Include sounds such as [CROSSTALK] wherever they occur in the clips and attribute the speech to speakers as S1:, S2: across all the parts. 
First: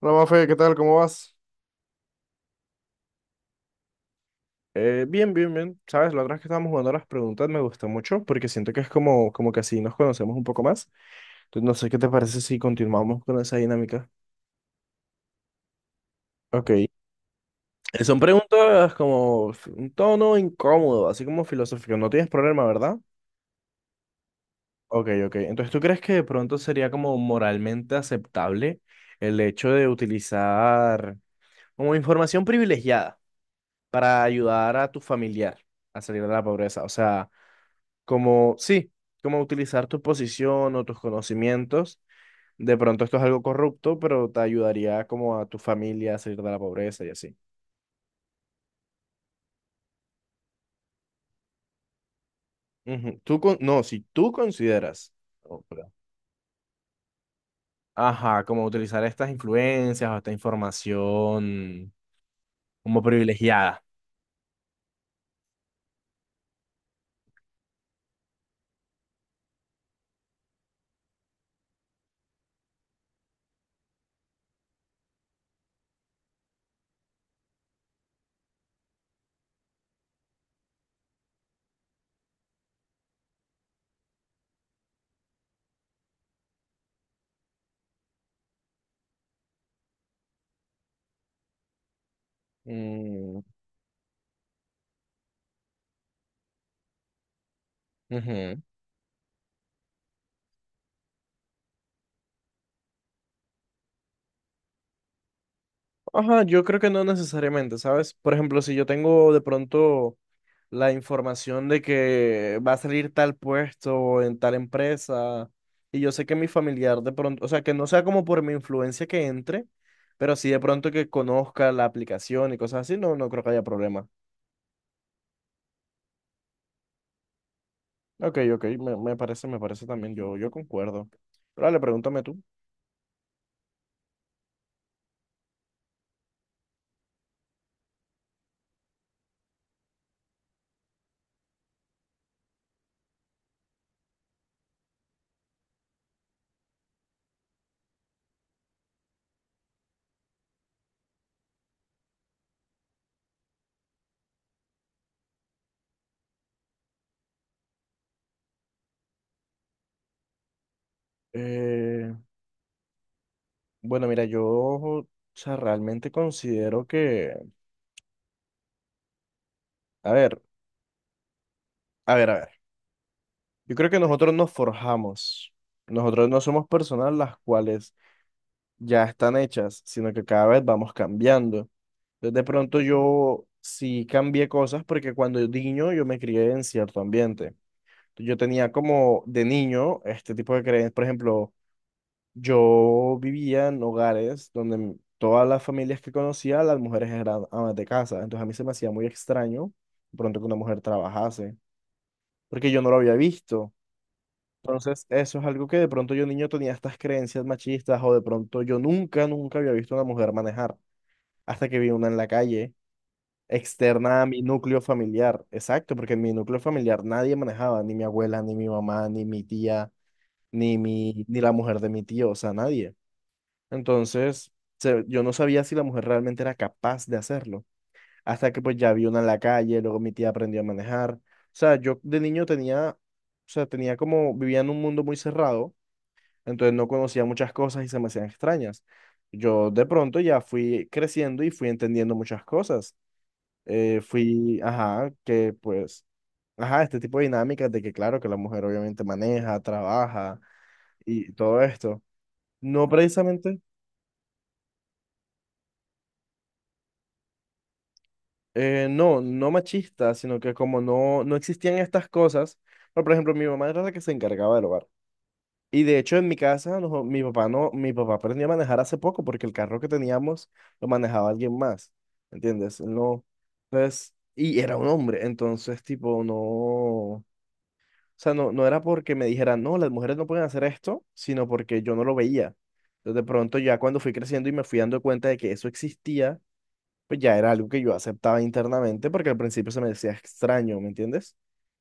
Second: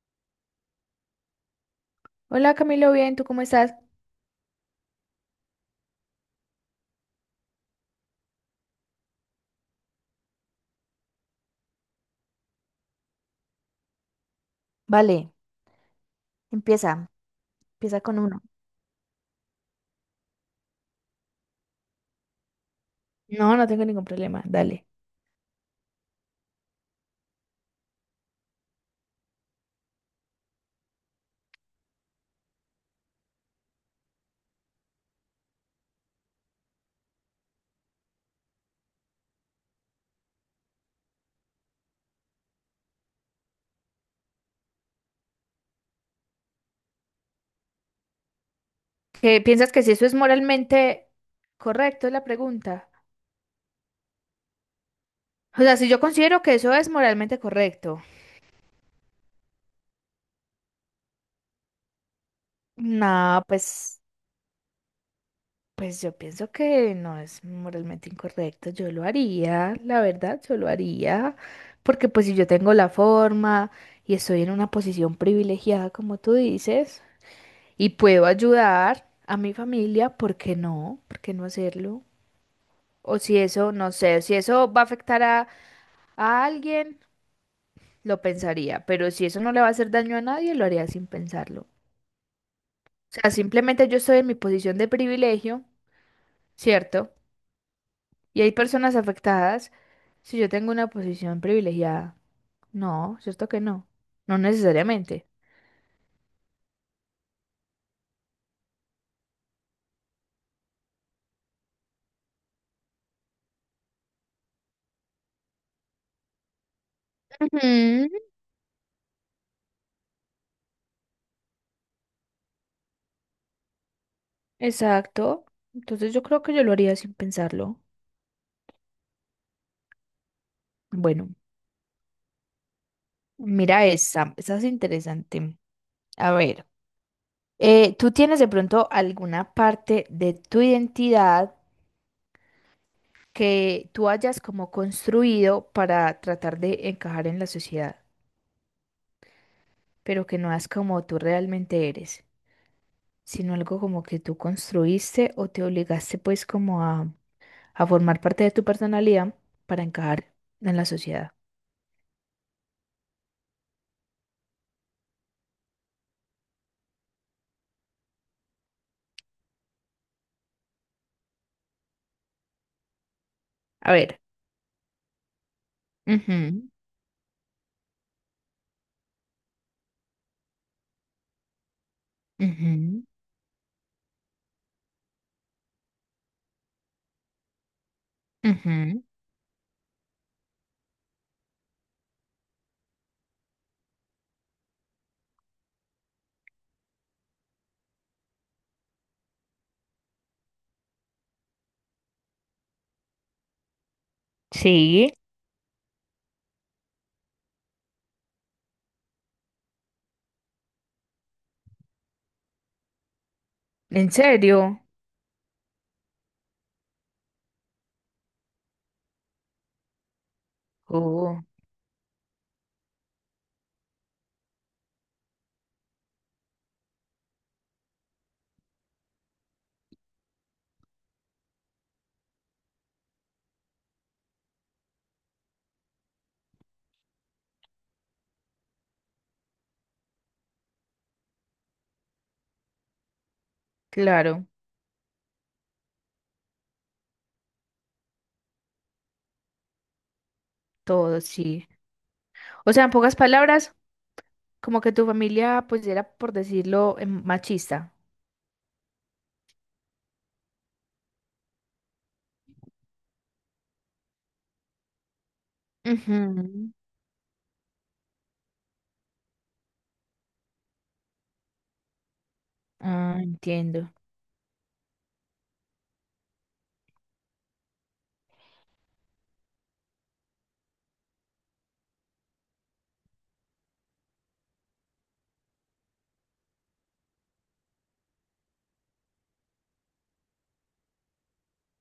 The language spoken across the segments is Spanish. S1: Hola, Mafe, ¿qué tal? ¿Cómo vas?
S2: Hola Camilo, bien, ¿tú cómo estás?
S1: Bien, bien, bien. Sabes, la otra vez que estábamos jugando a las preguntas me gustó mucho porque siento que es como, como que así nos conocemos un poco más. Entonces, no sé qué te parece si continuamos con esa dinámica.
S2: Vale,
S1: Ok.
S2: empieza, empieza con
S1: Son
S2: uno.
S1: preguntas como un tono incómodo, así como filosófico. No tienes problema, ¿verdad?
S2: No, no tengo ningún problema, dale.
S1: Ok, ok. Entonces, ¿tú crees que de pronto sería como moralmente aceptable el hecho de utilizar como información privilegiada para ayudar a tu familiar a salir de la pobreza? O sea, como, sí, como utilizar tu posición o tus conocimientos. De pronto esto es algo corrupto, pero te ayudaría como a tu familia a salir de la pobreza y así.
S2: ¿Qué piensas que si eso es moralmente correcto, es la pregunta?
S1: Ujú. No, si tú consideras,
S2: O
S1: oh,
S2: sea, si
S1: perdón.
S2: yo considero que eso es moralmente correcto.
S1: Ajá, como utilizar estas influencias o esta información como
S2: No,
S1: privilegiada.
S2: pues, pues yo pienso que no es moralmente incorrecto. Yo lo haría, la verdad, yo lo haría. Porque pues si yo tengo la forma y estoy en una posición privilegiada, como tú dices. Y puedo ayudar a mi familia, ¿por qué no? ¿Por qué no hacerlo? O si eso, no sé, si eso va a afectar a alguien, lo pensaría, pero si eso no le va a hacer daño a nadie, lo haría sin pensarlo. O sea,
S1: Mm,
S2: simplemente yo estoy en mi posición de privilegio, ¿cierto? Y hay
S1: ujú.
S2: personas afectadas si yo tengo una posición privilegiada. No, ¿cierto que no? No necesariamente.
S1: Ajá, yo creo que no necesariamente, ¿sabes? Por ejemplo, si yo tengo de pronto la información de que va a salir tal puesto en tal empresa. Y yo sé que mi familiar de pronto, o sea, que no sea
S2: Ujú,
S1: como por mi influencia que entre, pero sí de pronto que conozca la aplicación y cosas así, no, no creo que haya problema.
S2: exacto. Entonces yo creo que yo lo haría sin pensarlo.
S1: Ok, ok, me parece, me parece también, yo concuerdo.
S2: Bueno.
S1: Pero dale, pregúntame tú.
S2: Mira esa, esa es interesante. A ver, ¿tú tienes de pronto alguna parte de tu identidad que tú hayas como construido para tratar de encajar en la sociedad, pero que no es como tú realmente eres, sino algo como que tú construiste o te obligaste pues como a formar parte de tu personalidad para encajar en la sociedad?
S1: Eh, bueno, mira, o sea, realmente considero que, a ver, a ver, yo creo
S2: A
S1: que
S2: ver.
S1: nosotros nos forjamos. Nosotros no somos
S2: Ujú,
S1: personas las cuales ya están hechas, sino que cada vez vamos cambiando. Entonces, de pronto
S2: ujú,
S1: yo sí cambié cosas porque cuando yo niño yo me crié en cierto ambiente. Yo tenía
S2: ujú.
S1: como de niño este tipo de creencias. Por ejemplo, yo vivía en hogares donde todas las familias que conocía, las mujeres eran amas de casa. Entonces a mí se me hacía muy extraño de pronto que una mujer trabajase, porque yo no lo había visto. Entonces,
S2: Sí,
S1: eso es algo que de pronto yo niño tenía estas creencias machistas o de pronto yo nunca había visto a una mujer manejar hasta que vi una en la calle,
S2: ¿en
S1: externa a mi núcleo
S2: serio?
S1: familiar. Exacto, porque en mi núcleo familiar nadie manejaba, ni mi abuela, ni mi mamá, ni mi tía, ni
S2: Oh,
S1: la mujer de mi tío, o sea, nadie. Entonces, yo no sabía si la mujer realmente era capaz de hacerlo, hasta que pues ya vi una en la calle, luego mi tía aprendió a manejar. O sea, yo de niño tenía, o sea, tenía como, vivía en un mundo muy cerrado, entonces no conocía muchas cosas y se me hacían extrañas. Yo de pronto ya fui creciendo y fui entendiendo muchas cosas,
S2: claro.
S1: ajá, que pues, ajá, este tipo de dinámicas de que claro que la mujer obviamente maneja, trabaja
S2: Todo,
S1: y todo
S2: sí.
S1: esto.
S2: O sea,
S1: No
S2: en pocas
S1: precisamente,
S2: palabras, como que tu familia, pues era, por decirlo, machista.
S1: no, no machista, sino que como no existían estas cosas, pero, por ejemplo, mi mamá era la que se encargaba del hogar. Y de hecho en mi
S2: Ujú.
S1: casa, no, mi papá aprendió a manejar hace poco porque el carro que teníamos lo manejaba alguien más, ¿entiendes? Él
S2: Ah,
S1: no,
S2: entiendo.
S1: entonces, y era un hombre, entonces tipo no. O sea, no, no era porque me dijeran, no, las mujeres no pueden hacer esto, sino porque yo no lo veía. Entonces, de pronto, ya cuando fui creciendo y me fui dando cuenta de que eso existía, pues ya era algo que yo aceptaba internamente, porque al principio se me decía extraño, ¿me entiendes?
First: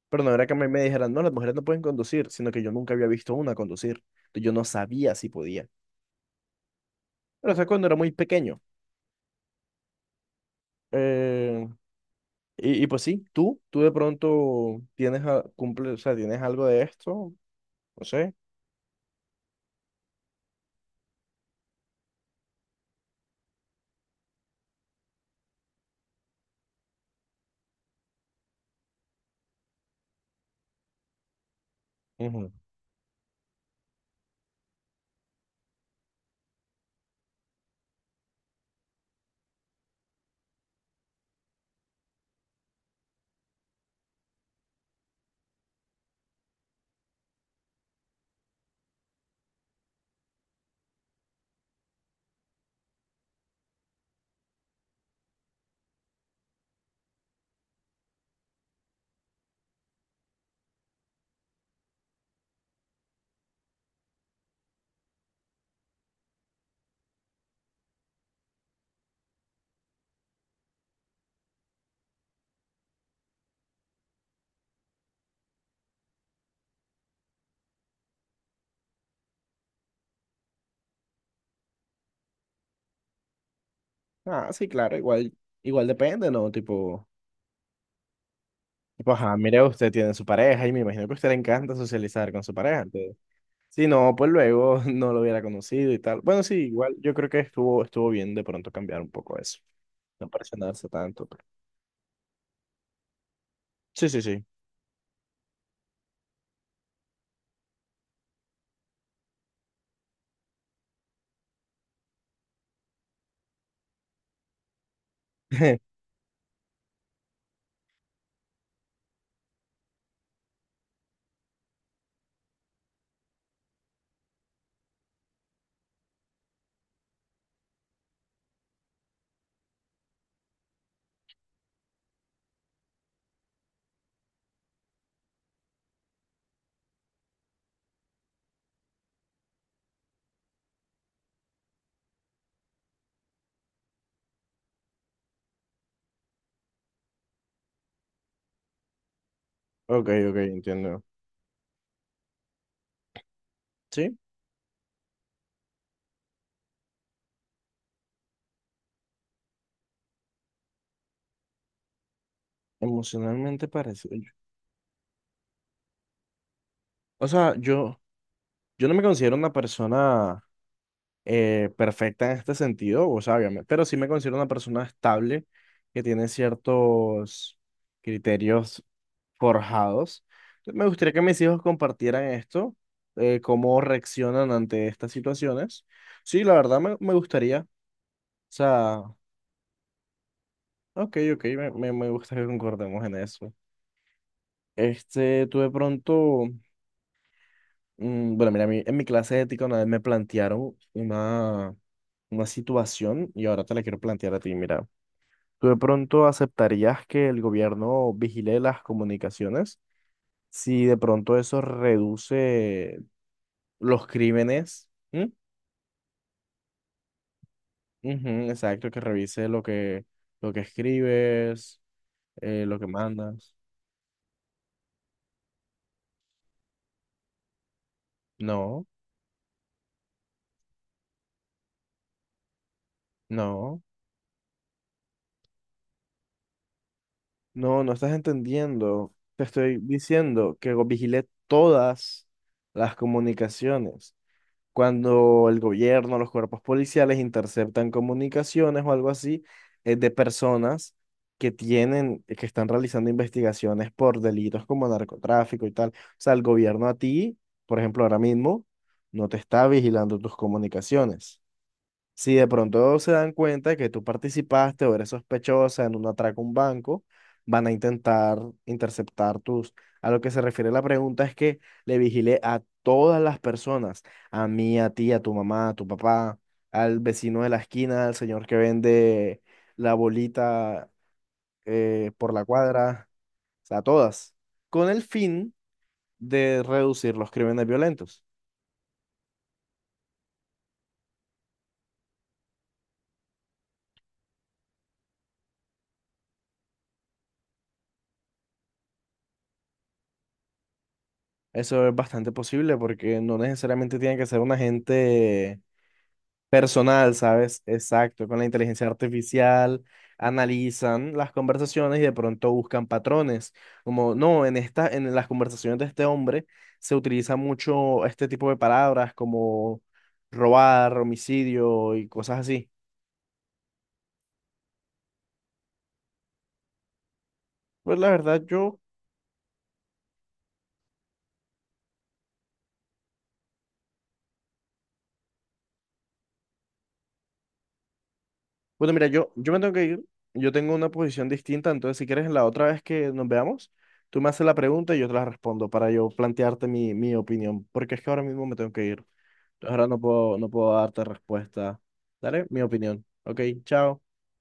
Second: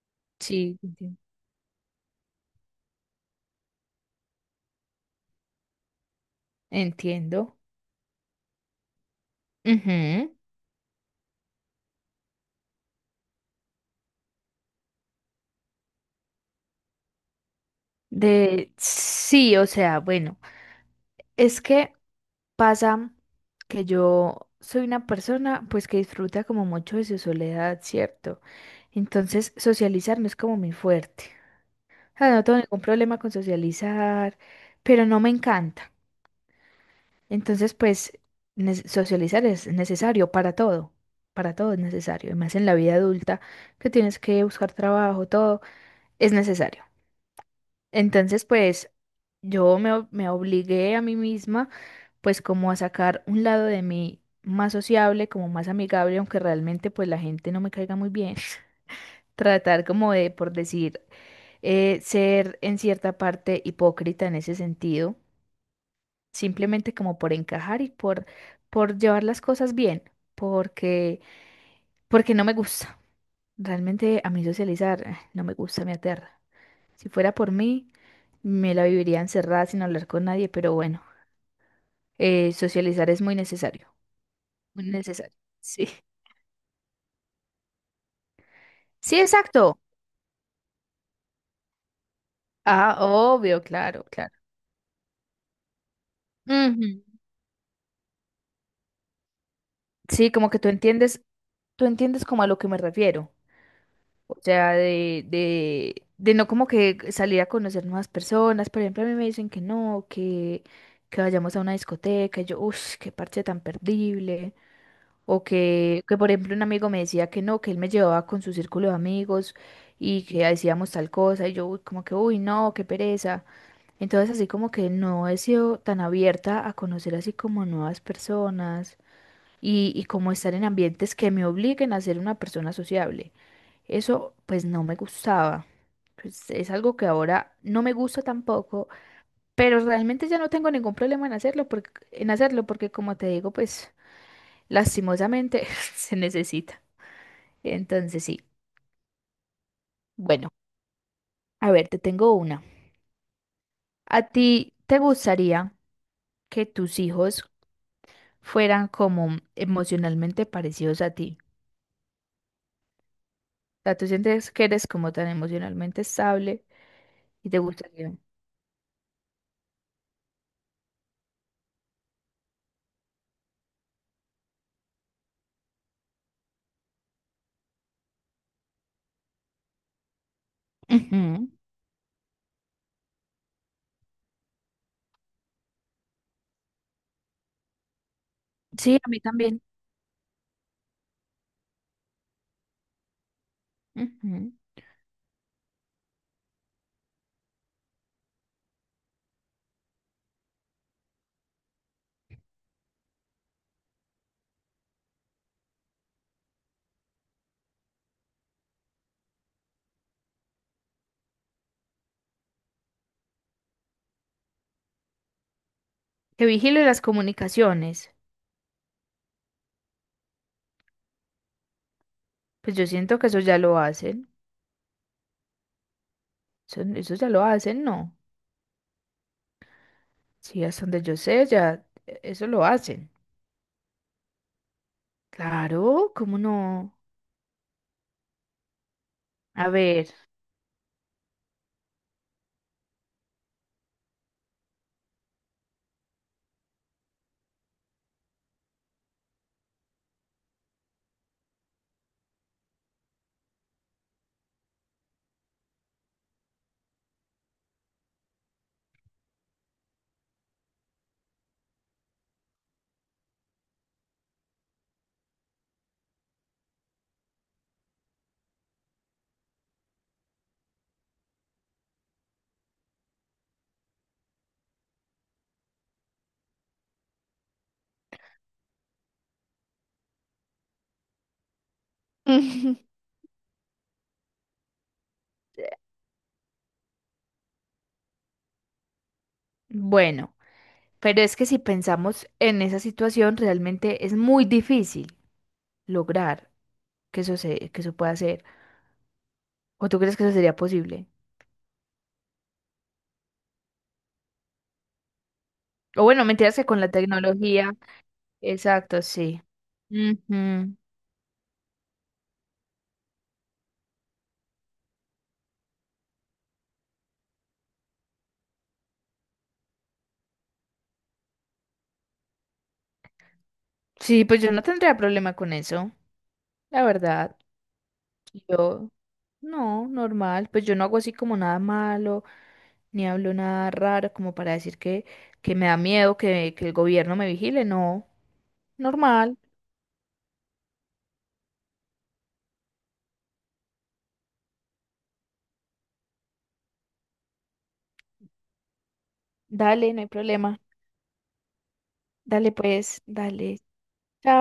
S1: Pero no era que a mí
S2: Sí,
S1: me dijeran,
S2: entiendo.
S1: no, las mujeres no pueden conducir, sino que yo nunca había visto una conducir. Entonces, yo no sabía si podía. Pero
S2: Entiendo.
S1: eso es cuando era muy pequeño.
S2: Ujú.
S1: Eh, y pues sí, tú de pronto tienes, o sea, tienes algo de esto, no sé.
S2: De, sí, o sea, bueno, es que pasa que yo soy una persona, pues que disfruta como mucho de su soledad, ¿cierto? Entonces, socializar no es como mi fuerte. O sea, no
S1: Ujú.
S2: tengo ningún problema con socializar, pero no me encanta. Entonces, pues, socializar es necesario para todo es necesario, y más en la vida adulta que tienes que buscar trabajo, todo es necesario. Entonces, pues, me obligué a mí misma, pues, como a sacar un lado de mí más sociable, como más amigable, aunque realmente, pues, la gente no me caiga muy bien. [LAUGHS] Tratar como de, por decir, ser en cierta parte hipócrita en ese sentido simplemente como por encajar y por llevar las cosas bien, porque, porque no me gusta. Realmente a mí socializar no me gusta, me aterra. Si fuera por mí, me la viviría encerrada sin hablar con nadie, pero bueno, socializar es muy necesario,
S1: Ah, sí,
S2: muy
S1: claro, igual,
S2: necesario.
S1: igual
S2: Sí.
S1: depende, ¿no? Tipo,
S2: Sí,
S1: ajá, mire,
S2: exacto.
S1: usted tiene su pareja y me imagino que a usted le encanta socializar con su pareja.
S2: Ah,
S1: Entonces,
S2: obvio,
S1: si
S2: claro,
S1: no, pues
S2: claro.
S1: luego [LAUGHS] no lo hubiera conocido y tal. Bueno, sí,
S2: Ujú.
S1: igual yo creo que estuvo bien de pronto cambiar un poco eso. No
S2: Sí, como que
S1: presionarse tanto, pero...
S2: tú entiendes como a lo que me refiero.
S1: Sí, sí,
S2: O
S1: sí.
S2: sea, de no como que salir a conocer nuevas personas. Por ejemplo, a mí me dicen que no, que vayamos a una discoteca. Y yo, uff, qué parche tan perdible. O
S1: [LAUGHS]
S2: que, por ejemplo, un amigo me decía que no, que él me llevaba con su círculo de amigos y que decíamos tal cosa. Y yo, uy, como que, uy, no, qué pereza. Entonces, así como que no he sido tan abierta a conocer así como nuevas personas y como estar en ambientes que me obliguen a ser una persona sociable. Eso pues no me gustaba. Pues es algo que ahora no me gusta tampoco, pero realmente ya no tengo ningún problema en hacerlo porque como te digo, pues lastimosamente [LAUGHS] se necesita. Entonces sí.
S1: Ok, ok,
S2: Bueno,
S1: entiendo.
S2: a ver, te tengo una.
S1: Sí,
S2: ¿A ti te gustaría que tus hijos fueran como emocionalmente parecidos a ti?
S1: emocionalmente
S2: O sea, tú
S1: parecido.
S2: sientes que eres como tan emocionalmente estable
S1: O
S2: y
S1: sea,
S2: te gustaría.
S1: yo no me considero una persona perfecta en este sentido, o sea, obviamente, pero sí me considero una persona estable que tiene ciertos criterios forjados. Me gustaría que mis
S2: Ujú.
S1: hijos compartieran esto, cómo reaccionan ante estas situaciones. Sí, la verdad me gustaría, o
S2: Sí,
S1: sea,
S2: a mí también.
S1: ok, ok, me gusta que concordemos en eso.
S2: Ujú.
S1: Este, tú de pronto, mm, bueno, mira, en mi clase de ética una vez me plantearon una situación y ahora te la quiero plantear a ti, mira. ¿Tú de pronto aceptarías que el gobierno vigile las comunicaciones si de pronto eso reduce los crímenes? ¿Mm?
S2: Que vigile las comunicaciones.
S1: Ujú, exacto, que revise lo que escribes,
S2: Pues
S1: lo
S2: yo
S1: que
S2: siento que eso
S1: mandas.
S2: ya lo hacen. Eso ya lo hacen, ¿no?
S1: No,
S2: Sí, hasta donde yo sé, ya eso lo hacen.
S1: no,
S2: Claro, ¿cómo no?
S1: no, no estás entendiendo. Te
S2: A
S1: estoy
S2: ver.
S1: diciendo que vigile todas las comunicaciones. Cuando el gobierno, los cuerpos policiales interceptan comunicaciones o algo así, de personas que tienen, que están realizando investigaciones por delitos como narcotráfico y tal. O sea, el gobierno a ti, por ejemplo, ahora mismo, no te está vigilando tus comunicaciones. Si de pronto se dan cuenta que tú participaste o eres sospechosa en un atraco a un banco, van a intentar interceptar tus... A lo que se refiere la pregunta es que le vigile a todas las personas, a mí, a ti, a tu mamá, a tu papá, al vecino de la esquina, al señor que vende la bolita por la
S2: [LAUGHS]
S1: cuadra, o sea, a todas, con el fin de reducir los crímenes violentos.
S2: Bueno, pero es que si pensamos en esa situación, realmente es muy difícil lograr que eso se, que eso pueda ser. ¿O tú crees que eso sería posible?
S1: Eso es bastante posible porque no necesariamente tiene que ser un agente
S2: O bueno, mentiras que con la
S1: personal, ¿sabes?
S2: tecnología.
S1: Exacto, con la inteligencia
S2: Exacto, sí.
S1: artificial
S2: Ujú.
S1: analizan las conversaciones y de pronto buscan patrones, como no, en esta, en las conversaciones de este hombre se utiliza mucho este tipo de palabras como robar, homicidio y cosas así.
S2: Sí, pues yo no tendría problema con eso, la verdad.
S1: Pues la verdad yo,
S2: Yo, no, normal, pues yo no hago así como nada malo, ni hablo nada raro como para decir que me da miedo que el gobierno me vigile, no,
S1: bueno, mira, yo
S2: normal,
S1: yo me tengo que ir, yo tengo una posición distinta, entonces si quieres la otra vez que nos veamos, tú me haces la pregunta y yo te la respondo para yo plantearte mi opinión, porque es que ahora mismo me tengo que ir. Entonces ahora
S2: dale,
S1: no
S2: no hay
S1: puedo, no
S2: problema,
S1: puedo darte respuesta. Daré
S2: dale
S1: mi
S2: pues,
S1: opinión. Ok,
S2: dale,
S1: chao.
S2: chao.